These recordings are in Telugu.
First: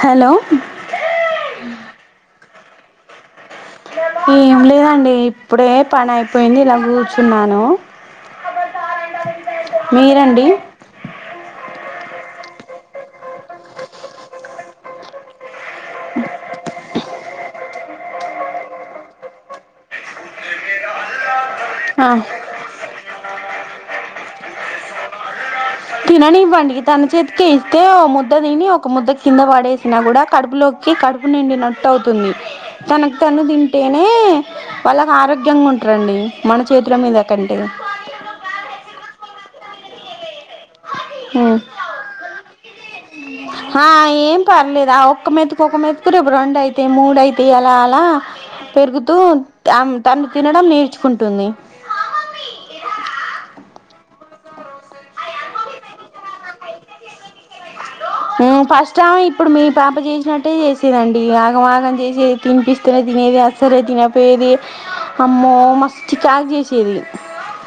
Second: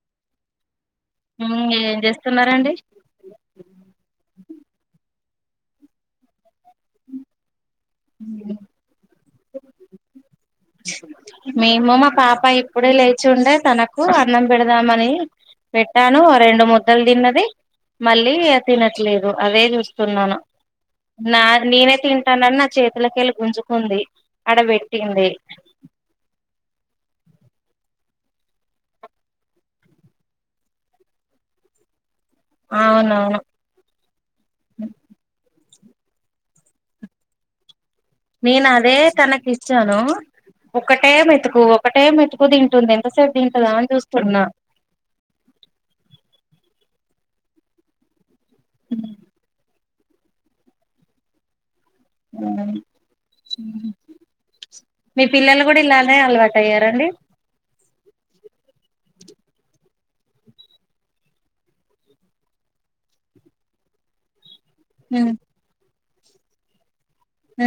హలో చస్తున్నారండి ఏం లేదండి ఇప్పుడే పని అయిపోయింది ఇలా కూర్చున్నాను మీరండి మేము మా పాప ఇప్పుడే లేచి ఉండే తనకు అన్నం పెడదామని పెట్టాను రెండు ముద్దలు తిన్నది మళ్ళీ తినట్లేదు అదే చూస్తున్నాను నా నేనే ఆ తింటాన నా చేతిలకిళ్ గుంజుకుంది అడబట్టింది తిననివడికి తన చేతికి ఇస్తే ఓ ముద్ద తిని ఒక ముద్ద కింద పడేసినా కూడా కడుపులోకి కడుపు నిండినట్టు అవుతుంది తనకు అవునవును తను తింటేనే వాళ్ళకి ఆరోగ్యంగా ఉంటు కు రండి మన చేతుల మీద కంటే నేను అదే తనకి ఇచ్చాను ఒకటే ఉమ్ మెతుకు ఒకటే మెతుకు తింటుంది ఎంతసేపు తింటదా ఆ అని ఏం చూస్తున్నా పర్లేదు ఆ ఒక్క మెతుకు ఒక్క మెతుకు రేపు రెండు అయితే మూడుయితే ప అలా అలా పెరుగుతూ తను తినడం నేర్చుకుంటుంది మీ పిల్లలు కూడా ఇలానే అలవాటు అయ్యారండి ఫస్ట్ ఇప్పుడు మీ పాప చేసినట్టే చేసేదండి ఆగంమాగం చేసేది తినిపిస్తనే తినేది అస్సలే తినపోఏది ఉమ్ అమ్మో ప్యాక్ చేసిని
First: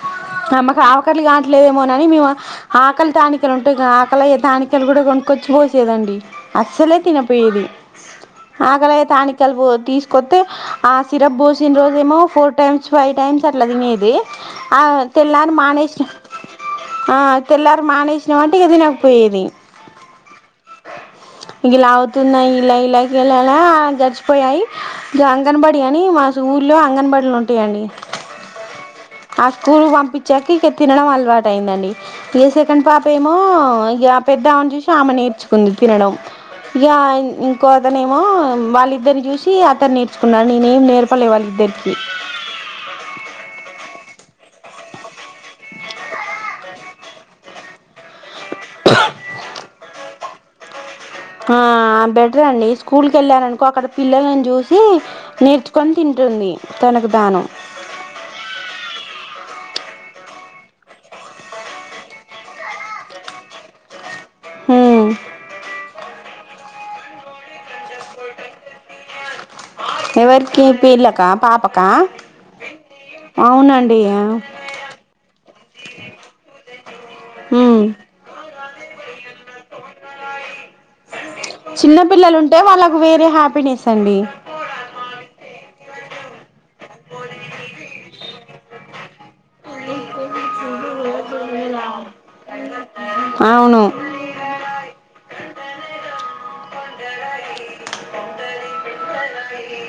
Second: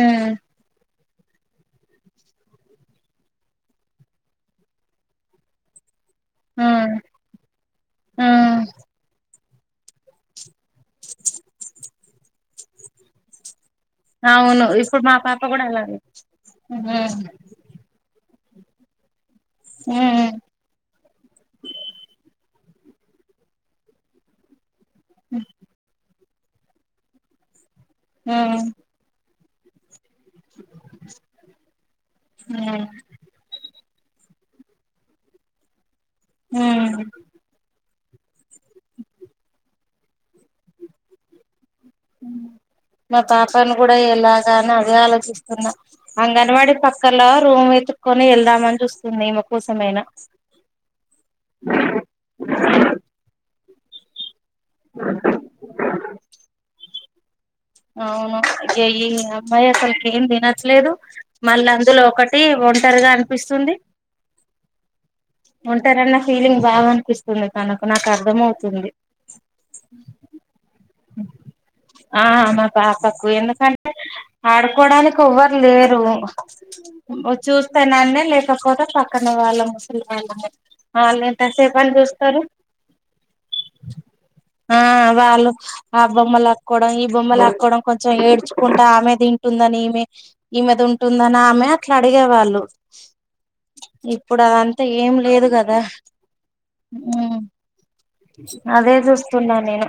ఉమ్ ఆ మాకు ఆ [unintelligible] ఆక ంట్లేదేమో అని మేము ఆకలి టానిక్ ఉంటాయి ఆకలి టానిక్లు కూడా కుష్బూ చూడండి అసలే ఉమ్ తిన పోయది ఉమ్ అకలి అయ్యే టానిక్ తీసుకోతే ఆ సిరప్ పోసిన రోజు మో ఫోర్ టైమ్ ఫైవ్ టైమ్స్ లేదిని ఇది అవును ఇప్పుడు మా పాప తెల్లారు కూడా మానేేష్ అలాగే ఆ తెల్లారు మానేేష్ తినక పోయేది గీ లాగుతున్నాయి ఇలా ఇలాగ వెళ్లాలా గడిచిపోయాయి అంగన్వాడీ బడియా ని మా ఊర్లో అంగన్వాడీ ఉంటాయండి హమ్ ఆ స్కూల్ కి పంపిస్తూ చెకికిె తినడం అలవాటు అయిందండి ఏ సెకండ్ పాప ఏమో ఇగ పెద్ద ఆమెను చూసి రామె నేర్చు కుంది తినడం యా ఇంకో అతనేమో వాళ్ళిద్దరిని చూసి అతను నేర్చుకున్నా నేనేం నేర్పలే వాళ్ళిద్దరి మా పాపను కూడా ఎలా ని అదే ఆలోచిస్తున్నా అంగన్వాడీ పక్కలో రూమ్ వెతుకుొని వెళ్దాం మని చూస్తుందిమ కోసమైనా ఆ బెటర్ అండి స్కూల్ క వెళ్ళాను ఒకరి పిల్లని చూసి నేర్చుకొని తింటుంది తనకు దానం అవును ఈ అమ్మాయి అసలుకి ఏం తినట్లేదు మళ్ళీ అందులో ఒకటి ఒంటరిగా అనిపిస్తుంది ఉంటే నన్న ఫీలింగ్ బాగా అనిపిస్తుంది తనకు నాకు అర్థం అవుతుంది ఎవరికి పీలక్క పాపకా ఆ మా పాపకు ఎందుకంటే అవునండి ఆ ఆడుకోవడానికి ఓవ్వర్ లేరు ఉమ్ చూస్తేనన్ను లేకపోతే పక్కన వాళ్ళ ముసలి వాళ్ళని వాళ్ళు ఎంతసేపని చిన్న పిల్లలు చూస్తారు ఉంటే వాళ్ళకు వేరే హ్యాపీనెస్ అండి ఆ వాళ్ళు ఆ బొమ్మ లాక్కోడం ఈ బొమ్మ లాక్ కొడం కొంచెం ఏడ్చుకుంటే ఆమె తింటుందని ఈమె ఈమె దింటుందని ఆమె అట్లా అడిగేవాళ్ళు అవును ఇప్పుడు అదంతా ఏం లేదు కద్ దా హ్మ్ అదే చూస్తున్నా నేను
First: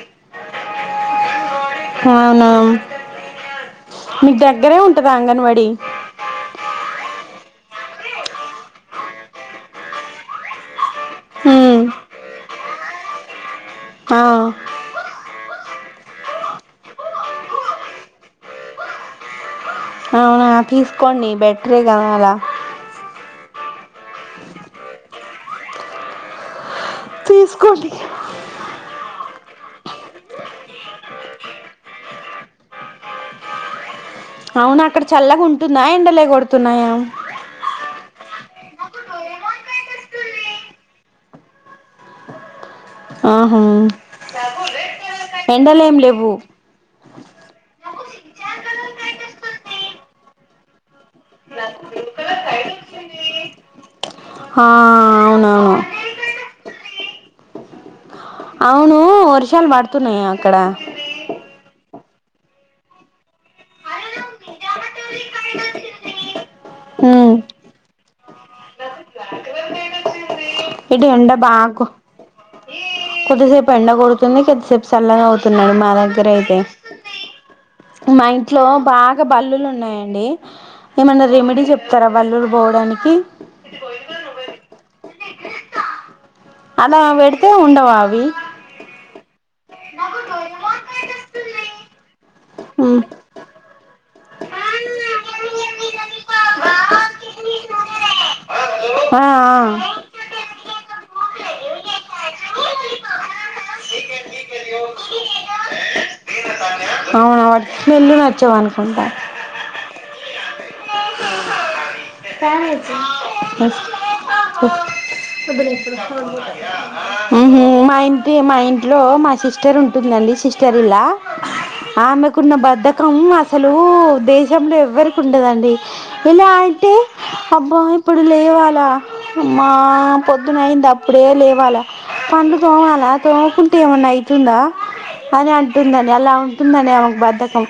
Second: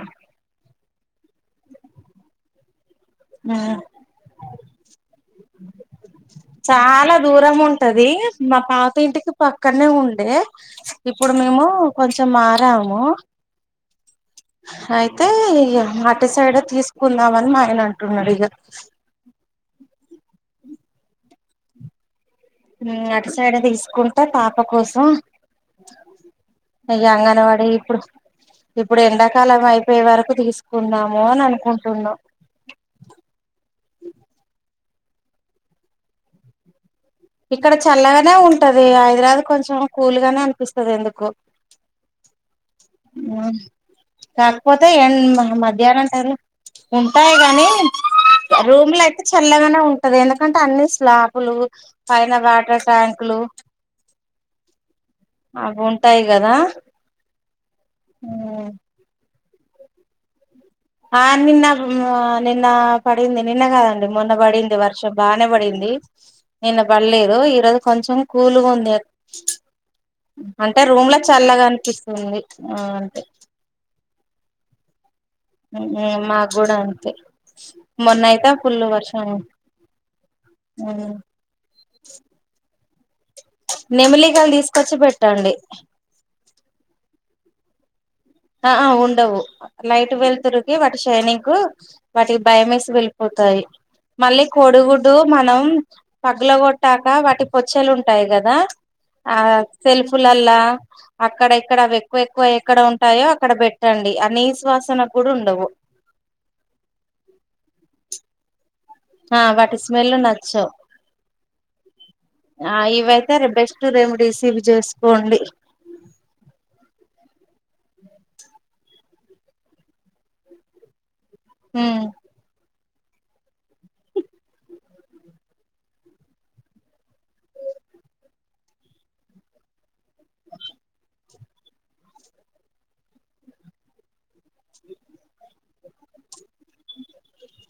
అవునా మీకు దగ్గరే ఉంటదా అంగన్వాడి టది మా పాత ఇంటికి పక్కన్నే ఉండే ఇప్పుడు మేము ఉమ్ కొంచెం మార్ ర్ నాము ఆ అయితే ఇగ అటు సైడ్ ఎ తీసుకుందామని మాయన అం టున్నాడు ఇగ అవునా తీసుకోండి బెట్రే కదా అలా నే అటు సైడే తీస్ కుంటా పాప కోసం అయ్య అంగన్వాడి తీసుకోండి ఇప్పుడు ఇప్పుడు ఎండాకాలం అయిపోయే వరకు తీసుకుందాము అని అనుకుంటున్నా అవును అక్కడ చల్లగా ఉంటుందా ఎండలే కొడుతున్నాయా ఇక్కడ చల్లగానే ఉంటది హైదరాబాద్ కొంచెం కూల్గానే అనిపిస్తది ఎందుకో ఆహా కాకపోతే ఏ ఎండలేం మధ్యాహ్నం టైమ్ లేవు లో ఉంటాయి కానీ రూమ్లా అయితే చల్లగానే ఉంటది ఎందుక కంటే అన్ని స్ స్లాపులు పైన వాటర్ ట్యాంకులు ఆ అవునవును అవ్వుంటాయి కదా అవును వర్ష షాలు పడుతున్నాయా అక్కడ నిన్న ఆ నిన్న పడింది నిన్న కాదండి మొన్న పడింది వర్షం బానే పడింది నిన్న ఉమ్ పడలేదు ఈరోజు కొంచెం కూలుగుంది అంటే ఇటు రూమ్ ల ఎండ చల్లగా బాగా అనిపిస్తుంది హ్మ్మ్ అంతే కిందికి కొద్ది సేపు చల్లగా అవుతున్నాడు మా దగ్గర హ్మ్మ్ మాకు అయితే కూడా అంతే మొన్న మా అయితే ఇంట్లో ఫుల్లు బాగా వర్షం బల్లులు ఉన్నాయండి ఏమైన్నా రెమెడీ చెప్తారా బల్లులు పోవడ పోవడానికి నెమిలికాయలు తీసుకొచ్చి పెట్ ట్టండి అలా వెడితే ఉండవా అవి ఆ ఉండవు లైట్ వెళ్తురికి వాటి షైనింగ్ కు ఆ వాటికి భయం వేసి వెళ్ళిపోతాయి మళ్ళీ కోడుగుడ్డు మనం పగల కొట్టాక వాటి పొచ్చేలు ఉంటాయి కదా ఆ సెల్ఫ్లల్లా అక్కడ ఇక్కడవి ఎక్కువ ఎక్కువ ఎక్కడ ఉంట కూడా ఉండవు ఆ ఆ వాటి స్మెల్ నచ్చవ్ అజం ఆ వాటి స్మెల్ నచ్చవ్ ఇవైతే బెస్ట్ రెమెడీస్ ఇవి చేసుకోండి హ్మ్మ్ మా ఇంటి మా ఇంట్లో మా సిస్టర్ ఉంటుందండి సిస్టర్ ఇలా ఉమ్ ఆమెకున్న బర్డె కం అసలు దేశంలో ఎవ్వరికి ఉండదండి ఇలా అయితే అబ్బా ఇప్పుడు లేవాలా హమ్మ పొద్దున అయింది అప్పుడే లే వాలా పండ్లు తోమాల తోమకుంటే ఏమన్నా ఐ తుందా [unintelligible] ఉంటుందంని అలా ఉంటుందని ఆమెకు బద్ధకం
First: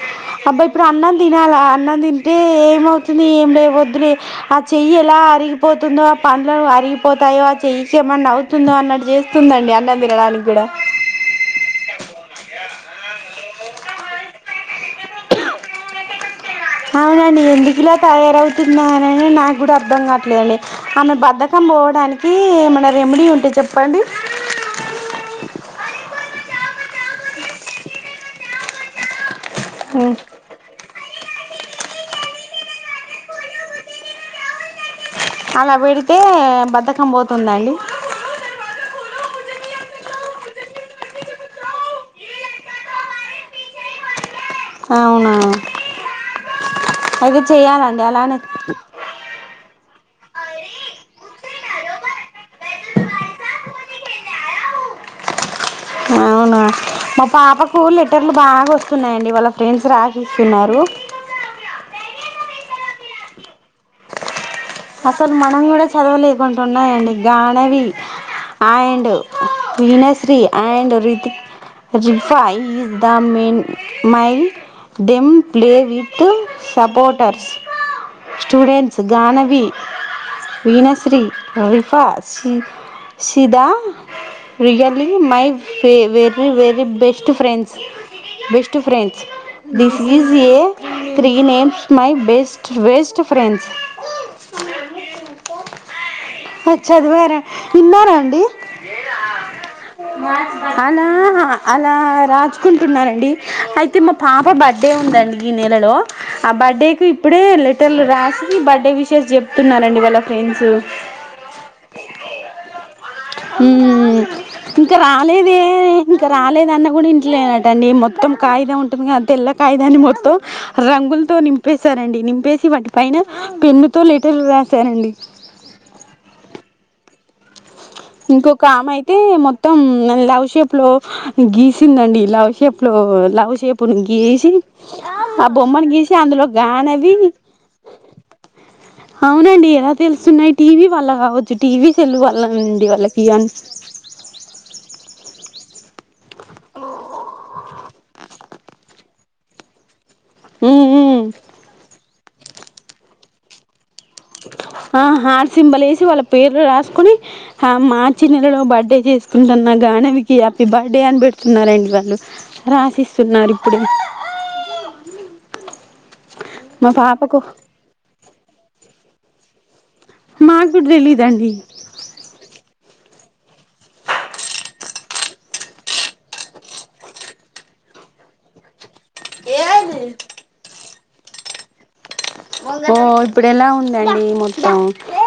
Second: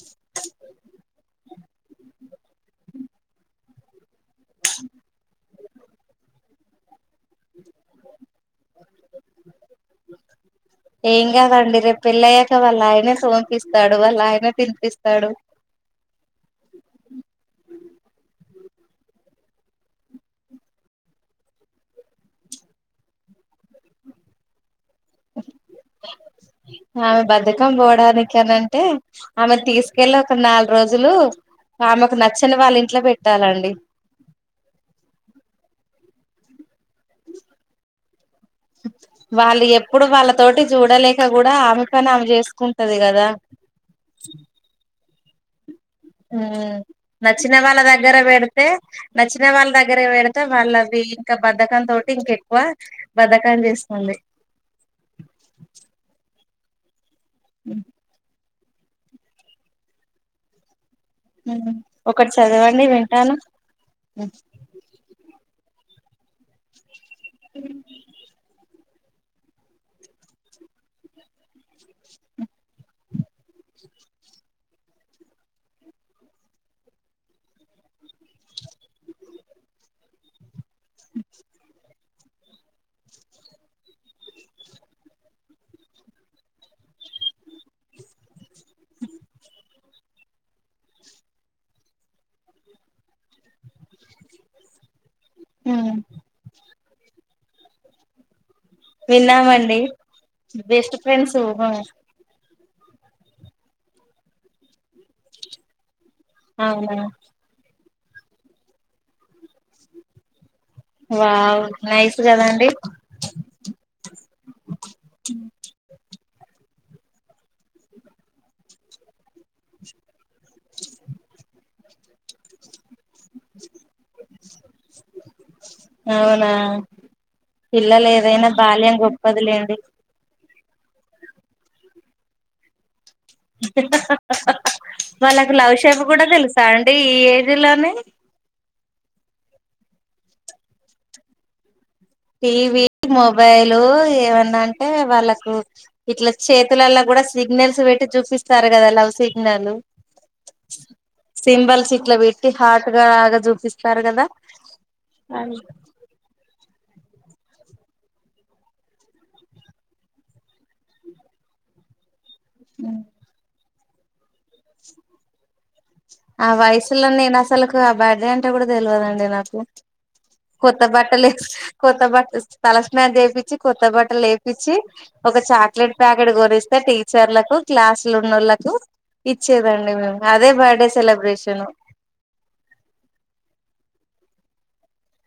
అబ్బా ఇప్పుడు అన్నం తినాలి అన్నం తింటే ఏమవు ఏం లే వొద్దు లే ఆ చెయ్యి ఎలా అరిగిపోతుందో ఆ పండ్లు అరి పోతయో ఆ చేయి కి ఏమైనా అవుతుంద అన్నట్టు చేస్తుందండి అన్నం తినడానికి కూడా ఏం కాదండి రేపు పెళ్ళయ్యాక వాళ్ళ ఆయనే సోంపిస్తాడు వాళ్ళ ఆయనే తినిపిస్తాడు అవును అండి ఎందుకు ఇలాక్ తయారవుతున్నానని నాకు కూడా అర్థం కావట్లేదండి ఆమె బద్దకం పోవడానికి ఏమైనా రెమెడీ ఉంటే చెప్పండి. ఆమె బధకం పోవడానికి అన అంటే ఆమె తీసుకెళ్లి ఒక నాలుగు రోజులు ఆమెకు నచ్చని వాళ్ళ ఇంట్లో పెట్టాలండి అలా వెడితే బద్ద పోతుందిండి ఇప్పుడు వాళ్ళ తోటి చూడలేక కూడా ఆమె పని ఆమె చేసుకుంటది కదా అవునా ఉ అయితే నచ్చిన వాళ్ళ చెయ్యాలండి దగ్గర అలానే పెడితే నచ్చిన వాళ్ళ దగ్గర దగ్గర పెడితే వాళ్ళ అది ఇంకా బధకం తోటి ఇంక ఎక్కువ బధకం చేస్తుంది అవును పాపకు లిటర్లు బాగా వస్తున్నాయండి వాళ్ళ ఫ్రెండ్స్ రాసిస్తున్నారు ఒకటి చదవండి వింటాను అసలు మనం కూడా చదవలేకుండా ఉన్నాయండి గగానవి ఆ Veenashree and Rifa is the my them [unintelligible] play with supporters students Ganavi Veenashree Rifa's సీదా really my వెర very best friends best friends this is a three names my best best friends who చదివారా విన్నారా అండి విన్నామండి బెస్ట్ అలా ఫ్రెండ్స్ అలా రాజు చసుకుంటున్నారండి అయితే మా పాప బర్త్డే ఉందండి ఈ నెలలో ఆ బర్త్డే అవునా కు ఇప్పుడే రాశి బర్త్డే విషెస్ చూస్తున్నారండి వాళ్ళ ఫ్రండ్ వావ్ నైస్ కదండి ఉమ్ ఇంకా రాలేద ఇంకా రాలేదన్న కూడా ఇంట్లేనట అడి మొత్తం కాగితం ఉంటుంది కదా తెల్ల కాగియిన్ని మొత్తం రంగులతో నింపి ప్పేశారండి నింపేసి వాటి పైన పెన్నుతో తెలు వశారండి అవునా [unintelligible] పిల్లలు ఏదైనా ఇంకొక్క ఆమె ఆమె బాల్యం అయితే మొత్తం గొప్పదిలేండి లవ్ షేప్ లో గీసిందండి లవ్ షేప్ లో లవ్ షేప్ నీ గీసి ఆ వాళ్ళకు లవ్ బొమ్మను షేప్ గీసి కూడా అందులో తెలుసా అండి గానవి ఈ ఏజ్ లోనే అవునండి ఎలా తెలుసున్నాయి టీవీ వాళ్ళ కావచ్చు టీవీ సెల్లు వల్ల టీవీ అండి వాళ్ళకి అన్ మొబైలు ఏమన్నా అంటే వాళ్ళకు ఇట్ల చేతులల్ల కూడా సిగ్నల్స్ పెట్టి చూపిస్తారు కదా love signal um um symbol సిట్ల వీ కి హార్ట్గాగా చూపిస్ ఆ హార్సింబలే వేసి వాళ్ళ పేర్లు రాసుకునీ ఆ మార్చి నెలలో బర్త్డే చేసుకుంటున్న గానవికి హ్యాపీ బర్త్డే అని పెడుతున్నారండి వాళ్ళు రాసిస్తున్నారు ప్పుడు ఆ వయసులో నేను అసలులకు ఆ బ్యాడ్డే అంటే కూడా తెలియదుండి నాకు మాకు కూడా కొత్తబాట్టలే తెలీదండి కొత్తబట్ట తల స్నానం చెపి చ్చి కొత్త బట్టలు ఎపిచ్చి ఒక చాక్లెట్ ప్యాకెట్ గురిస్తే టీచర్లకు క్లాసుల ఉన్నాళ్లకు ఇచ్చేదండి మేము అదే బడే సెలబ్రేషను ఓ ఇప్పుడు ఎలా ఉందండి మొత్తం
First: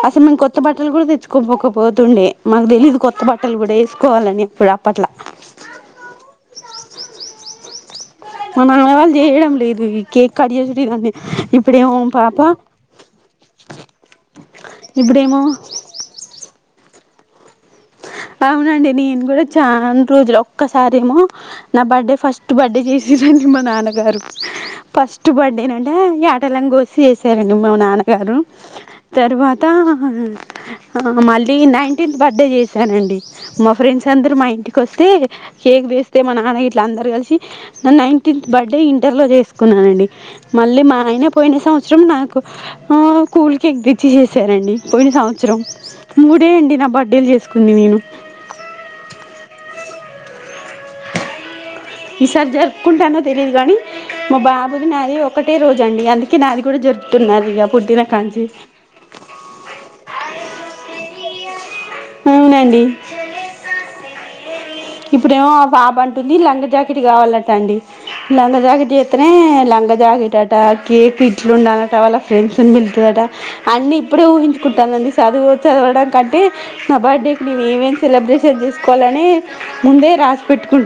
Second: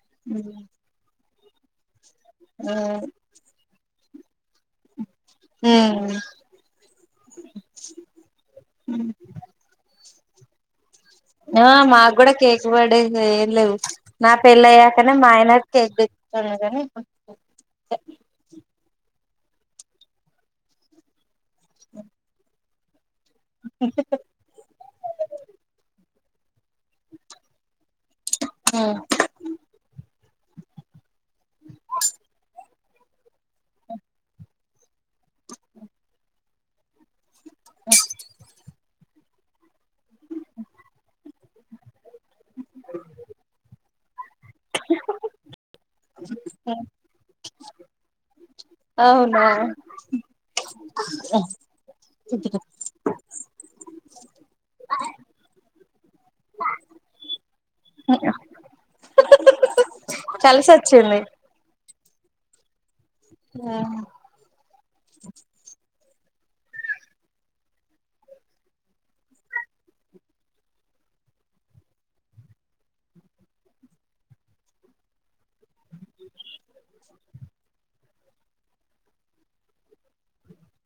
అసలు మేం కొత్త బటలు కూడా దచ్ కుభొపోత్ తుండే మాకు తెలీదు కొత్త బట్టలు కూడా ఎస్ కోవాలని ఇప్పుడు అప్పట్లా మా ఉమ్ నాన్నవాళ్ళు చేయడం లేదు ఈ కేక్ కట్ చేసుడు ఇవన్నీ ఆ ఇప్పుడేమో మాకు కూడా పాప కేక పడేది ఏం లేవు నా పెళ్ళ అయ్యాకనే మా ఇప్పుడేమో ఆయన తెపిస్తుంది అవునండి నేను కూడా చాన్ రోజులు ఒక్కసారేమో నా బర్త్డే ఫస్ట్ బర్త్డే చేసి నిజానికి మా నాన్నగారు ఫస్ట్ బర్డే నే అంటే కలంగోశి ఎసరన్డి మా నాన్న గారు తర్వాత ఆ మళ్ళీ నైన్టీన్త్ బర్త్డే చేస సనండి మా ఫ్రెండ్స్ అందరూ మా ఇంటికోస్ తే కేక్ తేస్తే మా నాన్న ఇట్ల అందరు కలిసి నా నైన్టీన్త్ బర్డే ఇం ఇంటర్ లో చేసుకున్నానండి మళ్ళీ మా ఆయన పోయిన సంవత్సరం నాకు ఆ కూల్ కేక్ చీ సరే అండి పోయిన సంవత్సరం మూడే అండి నా బర్త్డేలు చేసు అవునా ఈసారి జరుపుకుంటానో తెలీయదు గాని మా బాబుది నాది ఒకటే రోజు దండి గా ఉంది కి నాది కూడా జరుపుతున్నారు ఇక పుట్టిన కడ నుంచి కలిసి వచ్చింది అవునండి ఆ ఇప్పుడే పాప అంటుంది లంగ జాకెట్ కావాలట అండి లంగ జాకెట్ చేస్తనే లంగ జాకెట్ అట కేక్ ఇట్లు ఉండాలట వాళ్ళ ఫ్రెండ్స్ని పిలుతుందట అన్నీ ఇప్పుడే ఊహించుకుంటానండి చదువు చదవడానికి అంటే నా బర్డే ఏమేమేం సెలబ్రేషన్ చేసుకోవాలని ముందే రా పెట్టుకున్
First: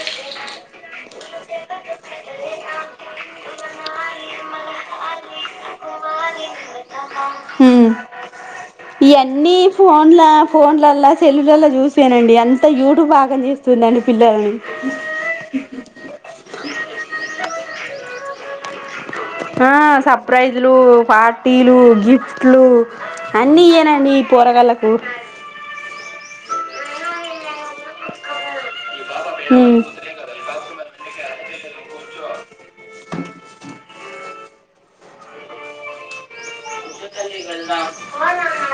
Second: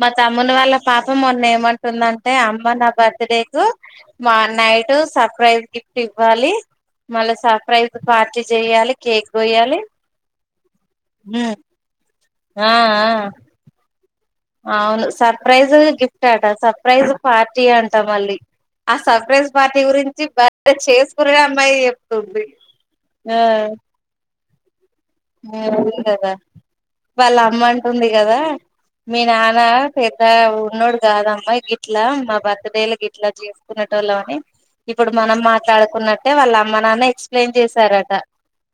మా తమ్ముని వాళ్ళ పాపం మొన్న ఏమంటుందంటే అమ్మ నా బర్త్డే కు నైట్ సర్ప్రైజ్ గిఫ్ట్ ఇవ్వాలి మళ్ళీ ఉమ్. సర్ప్రైజ్ పార్టీ చెయాలి కేక్ ఇవన్నీ కోయాలి ఫోన్ల ఫోన్లలా ఉ సెల్లులలా చూసానండి అంత ఆ ఆ యూట్యూబ్ ఆగం చేస్తుందండి పిల్లలని అవును సర్ప్రైజ్ గిఫ్ట్ అట సర్ప్రైజ్ పార్టీ అంటా మళ్ళీ ఆ సర్ప్రైజ్ ఆ పార్టీ గురించి సర్ప్రైజ్లు బర్త్డే చేసుకునే పార్టీలు అమ్మాయి చెప్తుంది ఆ పొరగండ్లకు [unintelligible] వాళ్ళ అమ్మంట ఉంది కదా మీ నాన్న ఉమ్ పెద్ద ఉన్నోడు కాదమ్మా గిట్ల మా భర్త పెద్దయ్యాల్లకి గిట్ల చేసుకున్న టోల్లాం అని ఇప్పుడు మనం మాట్లాడుకున్నట్టే వాళ్ళ మ నాన్న ఎక్స్ప్లెయిన్ చేశారట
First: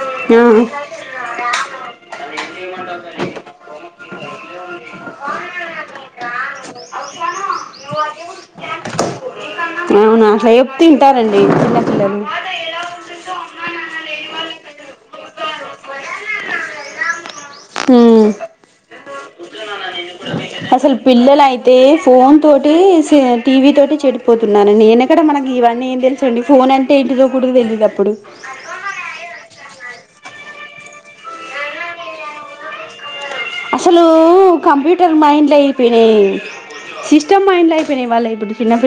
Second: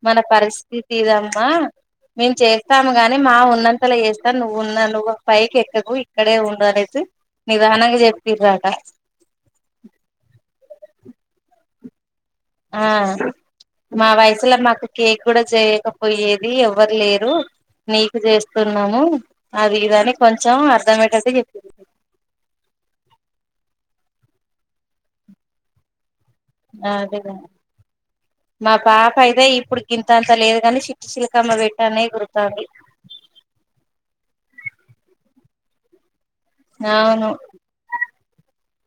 మన ఆ పరిస్థితి ఇది మా మేము చేస్తాము గాని మా ఉన్నంతలో చేస్తాను నువ్వు ఉన్నా నువ్వు పైకి ఎక్కకు ఇక్కడే ఉండు అనేసి నిదానంగా చెప్పిరు ఆట తింటారండి చిన్న పిల్లలు ఆ మా వయసులో మా కేక్ కూడా చేయకపోయేది ఎవరు లేరు నీకు ఉమ్ చేస్తున్నాము అది ఇది అని అసల్ పిల్లల అయితే ఫోన్ తోటి సే టీవీ తోటి చెడిపోతున్నానీ నేను ఏక్కడ మనకి ఇవన్నీ ఏం దెల్ ఆ అదేదండీ మా పాప అయితే ఇప్పుడు గింతంత లేదు గానీ చి శీలకమ్మ పేటనే ఎగురుతాది అసలు కంప్యూటర్ మైండ్ల్ అయిపెనాయ్ అవును సిస్టమ్ మైండ్ల్ అయిపేనాయ్ వాళ్ళయి ద్ ఫిన్నం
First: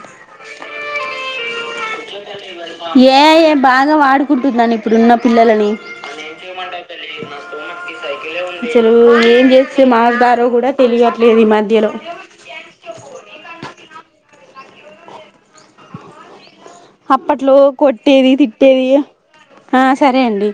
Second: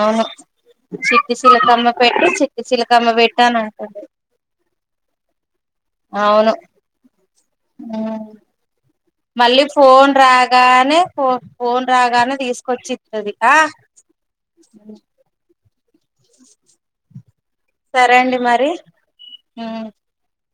అవును చి పీస్ చిలకమ్మ పెట్టి చి ఏ ఐ బాగా వాడుకుంటున్నాను ఇప్పుడున్నప్ పిల్లలని అవును అసలు ఏం మళ్ళీ జేస్తే ఫోన్ మారుదారో కూడా రాగానే ఫో తెలియట్లేదు ఈ ఫోన్ మధ్యలో రాగానే ఉ అప్పట్లో సరే కొట్టేది అండి మరి తిట్టేది ఆ ఉమ్ సరే అండి